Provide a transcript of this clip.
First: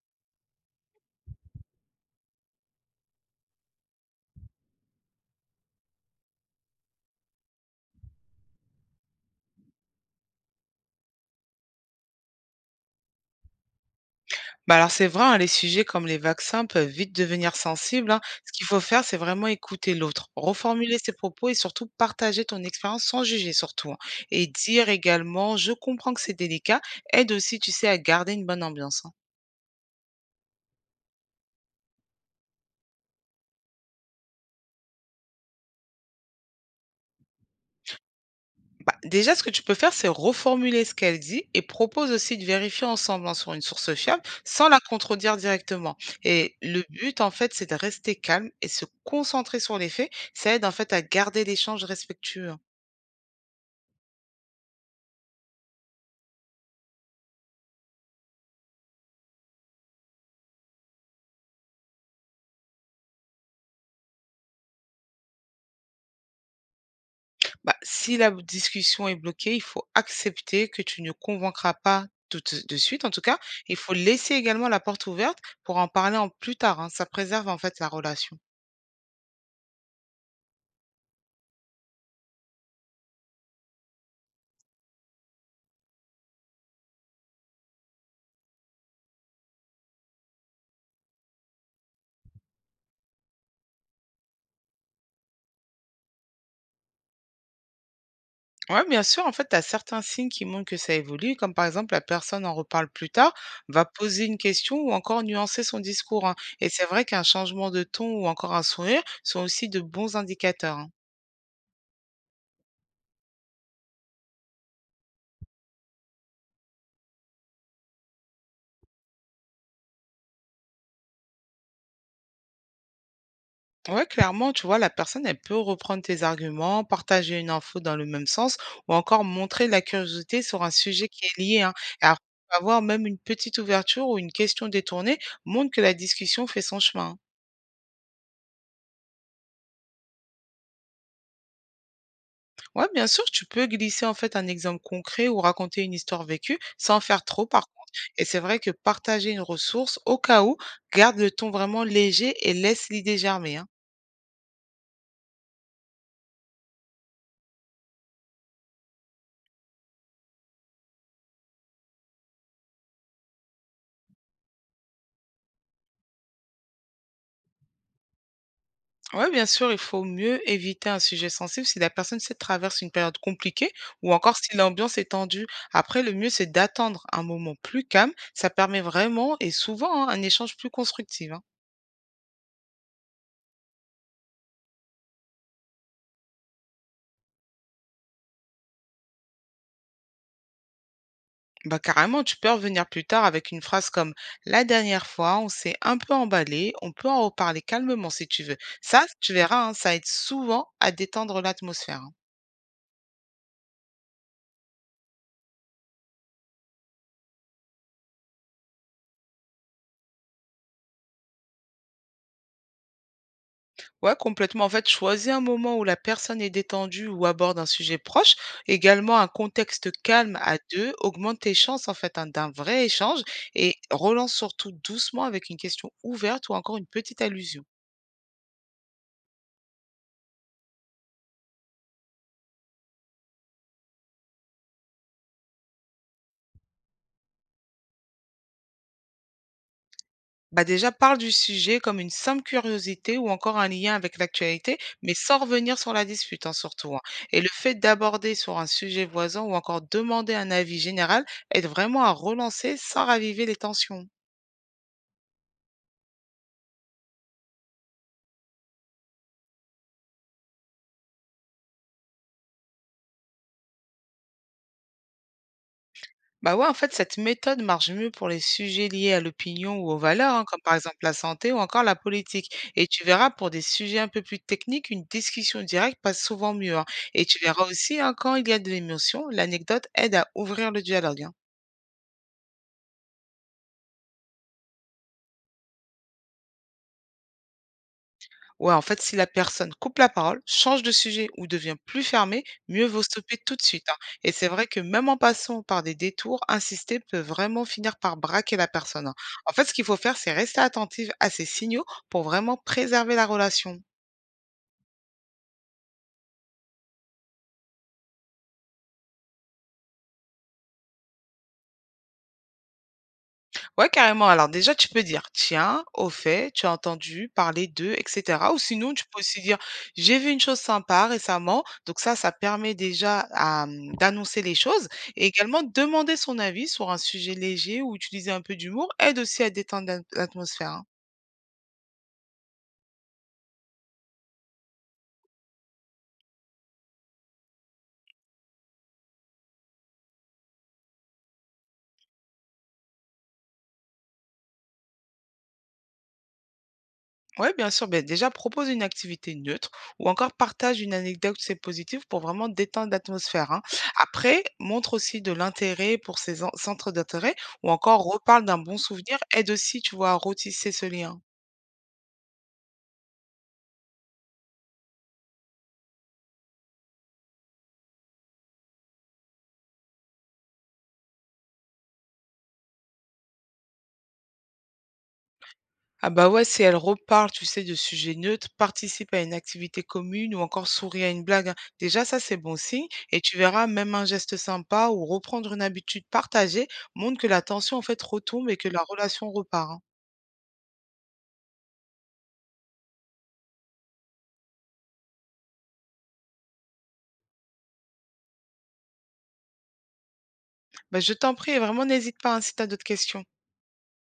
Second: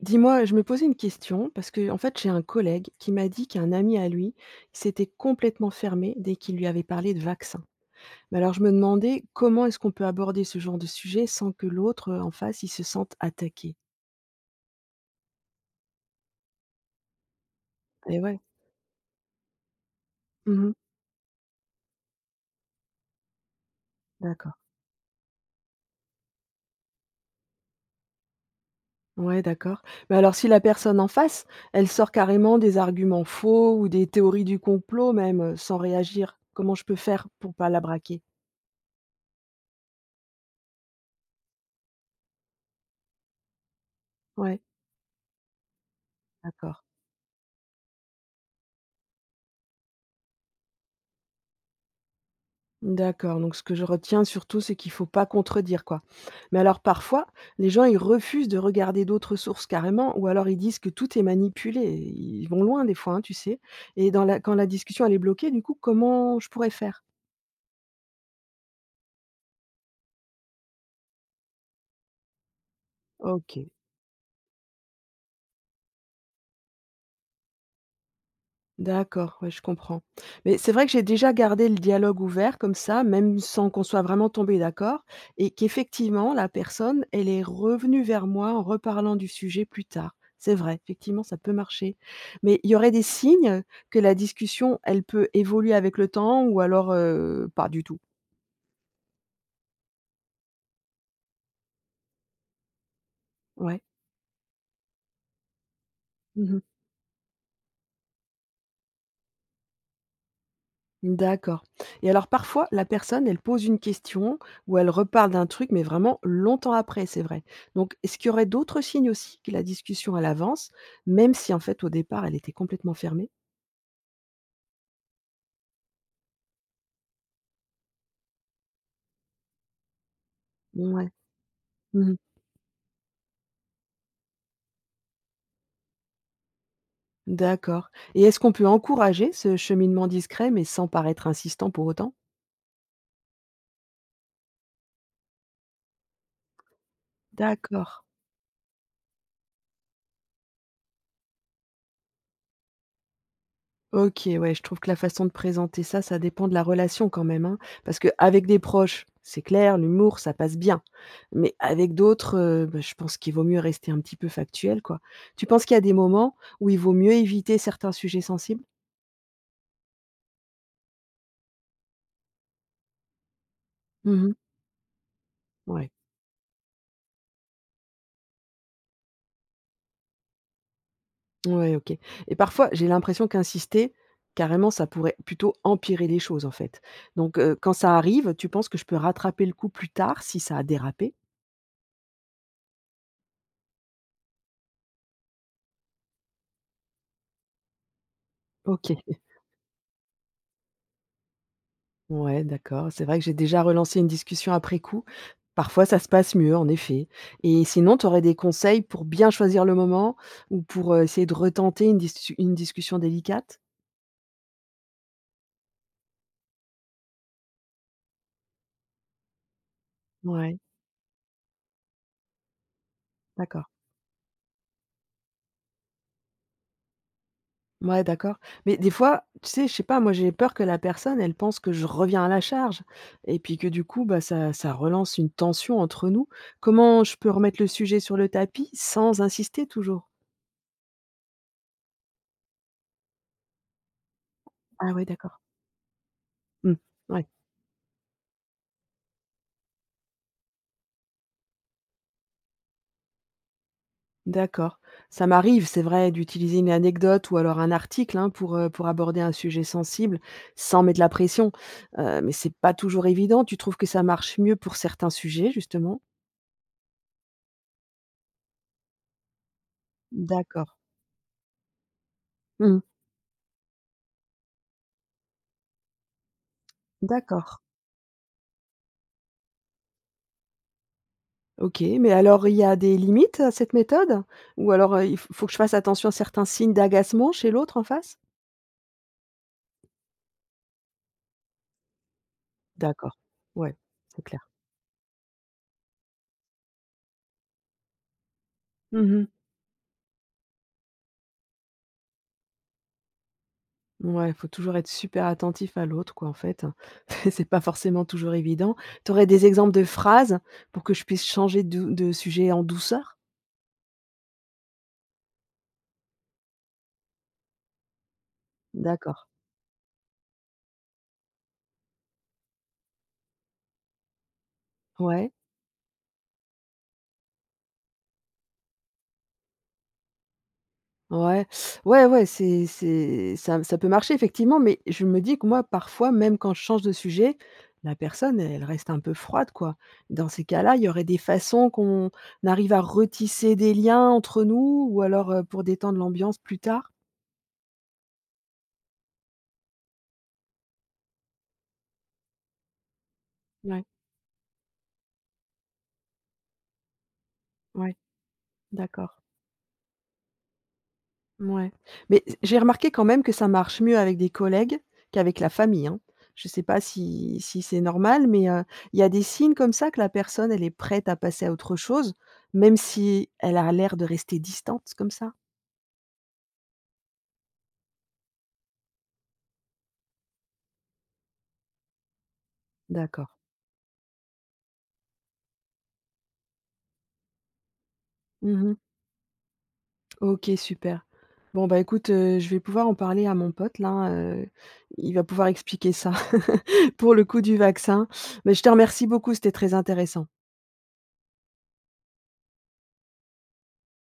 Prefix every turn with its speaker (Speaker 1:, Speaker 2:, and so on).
Speaker 1: Dis-moi, je me posais une question parce que, en fait, j'ai un collègue qui m'a dit qu'un ami à lui s'était complètement fermé dès qu'il lui avait parlé de vaccin. Mais alors, je me demandais comment est-ce qu'on peut aborder ce genre de sujet sans que l'autre en face il se sente attaqué.
Speaker 2: Bah, alors c'est vrai, hein, les sujets comme les vaccins peuvent vite devenir sensibles,
Speaker 1: Et
Speaker 2: hein.
Speaker 1: ouais,
Speaker 2: Ce qu'il faut faire, c'est vraiment écouter l'autre,
Speaker 1: mhm,
Speaker 2: reformuler ses propos et surtout partager ton expérience sans juger surtout, hein. Et
Speaker 1: d'accord.
Speaker 2: dire également, je comprends que c'est délicat, aide aussi, tu sais, à garder une bonne ambiance, hein.
Speaker 1: Ouais, d'accord. Mais alors, si la personne en face, elle sort carrément des arguments faux ou des théories du complot même sans réagir, comment je peux faire pour pas la braquer.
Speaker 2: Bah, déjà, ce que tu peux faire, c'est reformuler ce qu'elle dit et propose aussi de vérifier ensemble, hein, sur une source fiable
Speaker 1: Ouais,
Speaker 2: sans la contredire directement. Et
Speaker 1: d'accord.
Speaker 2: le but, en fait, c'est de rester calme et se concentrer sur les faits. Ça aide en fait à garder l'échange respectueux, hein.
Speaker 1: D'accord, donc ce que je retiens surtout, c'est qu'il faut pas contredire, quoi. Mais alors parfois, les gens, ils refusent de regarder d'autres sources carrément, ou alors ils disent que tout est manipulé. Ils vont loin des fois, hein, tu sais. Et dans la quand la discussion elle est bloquée, du coup, comment je pourrais faire?
Speaker 2: Bah, si la discussion est bloquée, il faut accepter que tu ne convaincras pas tout de suite, en tout cas.
Speaker 1: Ok.
Speaker 2: Il faut laisser également la porte ouverte pour en parler en plus tard, hein. Ça préserve, en fait, la relation.
Speaker 1: D'accord, ouais, je comprends. Mais c'est vrai que j'ai déjà gardé le dialogue ouvert comme ça, même sans qu'on soit vraiment tombé d'accord, et qu'effectivement, la personne, elle est revenue vers moi en reparlant du sujet plus tard. C'est vrai, effectivement, ça peut marcher. Mais il y aurait des signes que la discussion, elle peut évoluer avec le temps ou alors pas du tout.
Speaker 2: Ouais, bien sûr, en fait, tu as certains signes qui montrent que ça évolue, comme par exemple la personne en reparle plus tard,
Speaker 1: Ouais.
Speaker 2: va poser une question ou encore nuancer son discours, hein. Et c'est vrai qu'un changement de ton ou encore un sourire sont aussi de bons indicateurs, hein.
Speaker 1: D'accord. Et alors parfois, la personne, elle pose une question ou elle reparle d'un truc, mais vraiment longtemps après, c'est vrai. Donc, est-ce qu'il y aurait d'autres signes aussi que la discussion, elle avance, même si en fait, au départ, elle était complètement fermée?
Speaker 2: Ouais, clairement, tu vois, la personne, elle peut reprendre tes arguments, partager une info dans le même sens ou encore montrer de la curiosité sur un
Speaker 1: Ouais.
Speaker 2: sujet qui est lié, hein. Et
Speaker 1: Mmh.
Speaker 2: après, avoir même une petite ouverture ou une question détournée montre que la discussion fait son chemin, hein.
Speaker 1: D'accord. Et est-ce qu'on peut encourager ce cheminement discret, mais sans paraître insistant pour autant?
Speaker 2: Ouais, bien sûr, tu peux glisser en fait un exemple concret ou raconter une histoire vécue sans faire trop par contre.
Speaker 1: D'accord.
Speaker 2: Et c'est vrai que partager une ressource au cas où garde le ton vraiment léger et laisse l'idée germer, hein.
Speaker 1: OK, ouais, je trouve que la façon de présenter ça, ça dépend de la relation quand même, hein. Parce que avec des proches, c'est clair, l'humour, ça passe bien. Mais avec d'autres, bah, je pense qu'il vaut mieux rester un petit peu factuel, quoi. Tu penses qu'il y a des moments où il vaut mieux éviter certains sujets sensibles?
Speaker 2: Ouais, bien sûr, il faut mieux éviter un sujet sensible si la personne se traverse une période compliquée ou
Speaker 1: Mmh.
Speaker 2: encore si l'ambiance est tendue.
Speaker 1: Ouais,
Speaker 2: Après, le mieux, c'est d'attendre un moment plus calme. Ça permet vraiment et souvent, hein, un échange plus constructif, hein.
Speaker 1: ouais, OK. Et parfois, j'ai l'impression qu'insister, carrément, ça pourrait plutôt empirer les choses, en fait. Donc, quand ça arrive, tu penses que je peux rattraper le coup plus tard si ça a dérapé?
Speaker 2: Bah, carrément, tu peux revenir plus tard avec une phrase comme: «La dernière fois, on s'est un peu emballé, on peut en reparler calmement si tu veux.»
Speaker 1: OK.
Speaker 2: Ça, tu verras, hein, ça aide souvent à détendre l'atmosphère, hein.
Speaker 1: Ouais, d'accord. C'est vrai que j'ai déjà relancé une discussion après coup. Parfois, ça se passe mieux, en effet. Et sinon, tu aurais des conseils pour bien choisir le moment ou pour essayer de retenter une discussion délicate?
Speaker 2: Ouais, complètement. En fait, choisis un moment où la personne est détendue ou aborde un sujet proche. Également, un contexte calme
Speaker 1: Ouais,
Speaker 2: à deux augmente tes chances en fait, hein, d'un vrai échange
Speaker 1: d'accord.
Speaker 2: et relance surtout doucement avec une question ouverte ou encore une petite allusion.
Speaker 1: Ouais, d'accord. Mais des fois, tu sais, je sais pas, moi j'ai peur que la personne, elle pense que je reviens à la charge et puis que du coup, bah, ça relance une tension entre nous. Comment je peux remettre le sujet sur le tapis sans insister toujours?
Speaker 2: Bah déjà, parle du sujet comme une simple curiosité ou encore un lien avec l'actualité,
Speaker 1: Ah ouais,
Speaker 2: mais sans
Speaker 1: d'accord.
Speaker 2: revenir sur la dispute, hein,
Speaker 1: Hmm,
Speaker 2: surtout, hein.
Speaker 1: ouais.
Speaker 2: Et le fait d'aborder sur un sujet voisin ou encore demander un avis général aide vraiment à relancer sans raviver les tensions.
Speaker 1: D'accord. Ça m'arrive, c'est vrai, d'utiliser une anecdote ou alors un article hein, pour aborder un sujet sensible sans mettre la pression. Mais c'est pas toujours évident. Tu trouves que ça marche mieux pour certains sujets, justement?
Speaker 2: Bah ouais, en fait, cette méthode marche mieux pour les sujets liés à l'opinion ou aux valeurs, hein, comme
Speaker 1: D'accord.
Speaker 2: par exemple la santé ou encore la politique.
Speaker 1: Mhm.
Speaker 2: Et tu verras, pour des sujets un peu plus techniques, une discussion directe passe souvent mieux, hein. Et tu
Speaker 1: D'accord.
Speaker 2: verras aussi, hein, quand il y a de l'émotion, l'anecdote aide à ouvrir le dialogue, hein.
Speaker 1: Ok. Mais alors, il y a des limites à cette méthode? Ou alors, faut que je fasse attention à certains signes d'agacement chez l'autre en face?
Speaker 2: Ouais, en fait, si la personne coupe la parole, change de sujet ou devient plus fermée, mieux vaut
Speaker 1: D'accord.
Speaker 2: stopper tout de
Speaker 1: Ouais,
Speaker 2: suite, hein.
Speaker 1: c'est
Speaker 2: Et
Speaker 1: clair.
Speaker 2: c'est vrai que même en passant par des détours, insister peut vraiment finir par braquer la personne, hein. En fait, ce qu'il faut faire, c'est rester attentive à ces signaux pour vraiment préserver la relation.
Speaker 1: Ouais, faut toujours être super attentif à l'autre quoi, en fait. C'est pas forcément toujours évident. Tu aurais des exemples de phrases pour que je puisse changer de sujet en douceur?
Speaker 2: Ouais, carrément. Alors déjà, tu peux dire: «Tiens, au fait, tu as entendu parler de?» et cetera, ou sinon tu peux
Speaker 1: D'accord.
Speaker 2: aussi dire: «J'ai vu une chose sympa récemment». Donc ça permet déjà à d'annoncer les choses et
Speaker 1: Ouais,
Speaker 2: également demander son avis sur un sujet léger ou utiliser un peu d'humour aide aussi à détendre l'atmosphère, hein.
Speaker 1: ouais, ouais, ouais, c'est ça peut marcher effectivement, mais je me dis que moi, parfois, même quand je change de sujet, la personne, elle reste un peu froide, quoi. Dans ces cas-là, il y aurait des façons qu'on arrive à retisser des liens entre nous ou alors, pour détendre l'ambiance plus tard?
Speaker 2: Oui, bien sûr. Ben déjà, propose une activité neutre ou encore partage une anecdote c'est positive pour vraiment détendre l'atmosphère, hein.
Speaker 1: Ouais,
Speaker 2: Après, montre aussi de l'intérêt pour centres d'intérêt ou
Speaker 1: ouais,
Speaker 2: encore reparle d'un bon souvenir.
Speaker 1: d'accord.
Speaker 2: Aide aussi, tu vois, à retisser ce lien.
Speaker 1: Ouais, mais j'ai remarqué quand même que ça marche mieux avec des collègues qu'avec la famille, hein. Je ne sais pas si c'est normal, mais il y a des signes comme ça que la personne, elle est prête à passer à autre chose, même si elle a l'air de rester distante comme ça?
Speaker 2: Ah bah ouais, si elle reparle, tu sais, de sujets neutres, participe à une activité commune ou encore sourit à une blague, hein. Déjà, ça, c'est bon signe. Et
Speaker 1: D'accord.
Speaker 2: tu verras, même un geste sympa ou reprendre une habitude partagée montre que la tension, en fait, retombe et que
Speaker 1: Mmh.
Speaker 2: la relation repart, hein.
Speaker 1: OK, super. Bon, bah, écoute, je vais pouvoir en parler à mon pote là, il va pouvoir expliquer ça pour le coup du vaccin. Mais je te remercie beaucoup, c'était très intéressant.
Speaker 2: Bah, je t'en prie, vraiment n'hésite pas, hein, si tu as d'autres questions.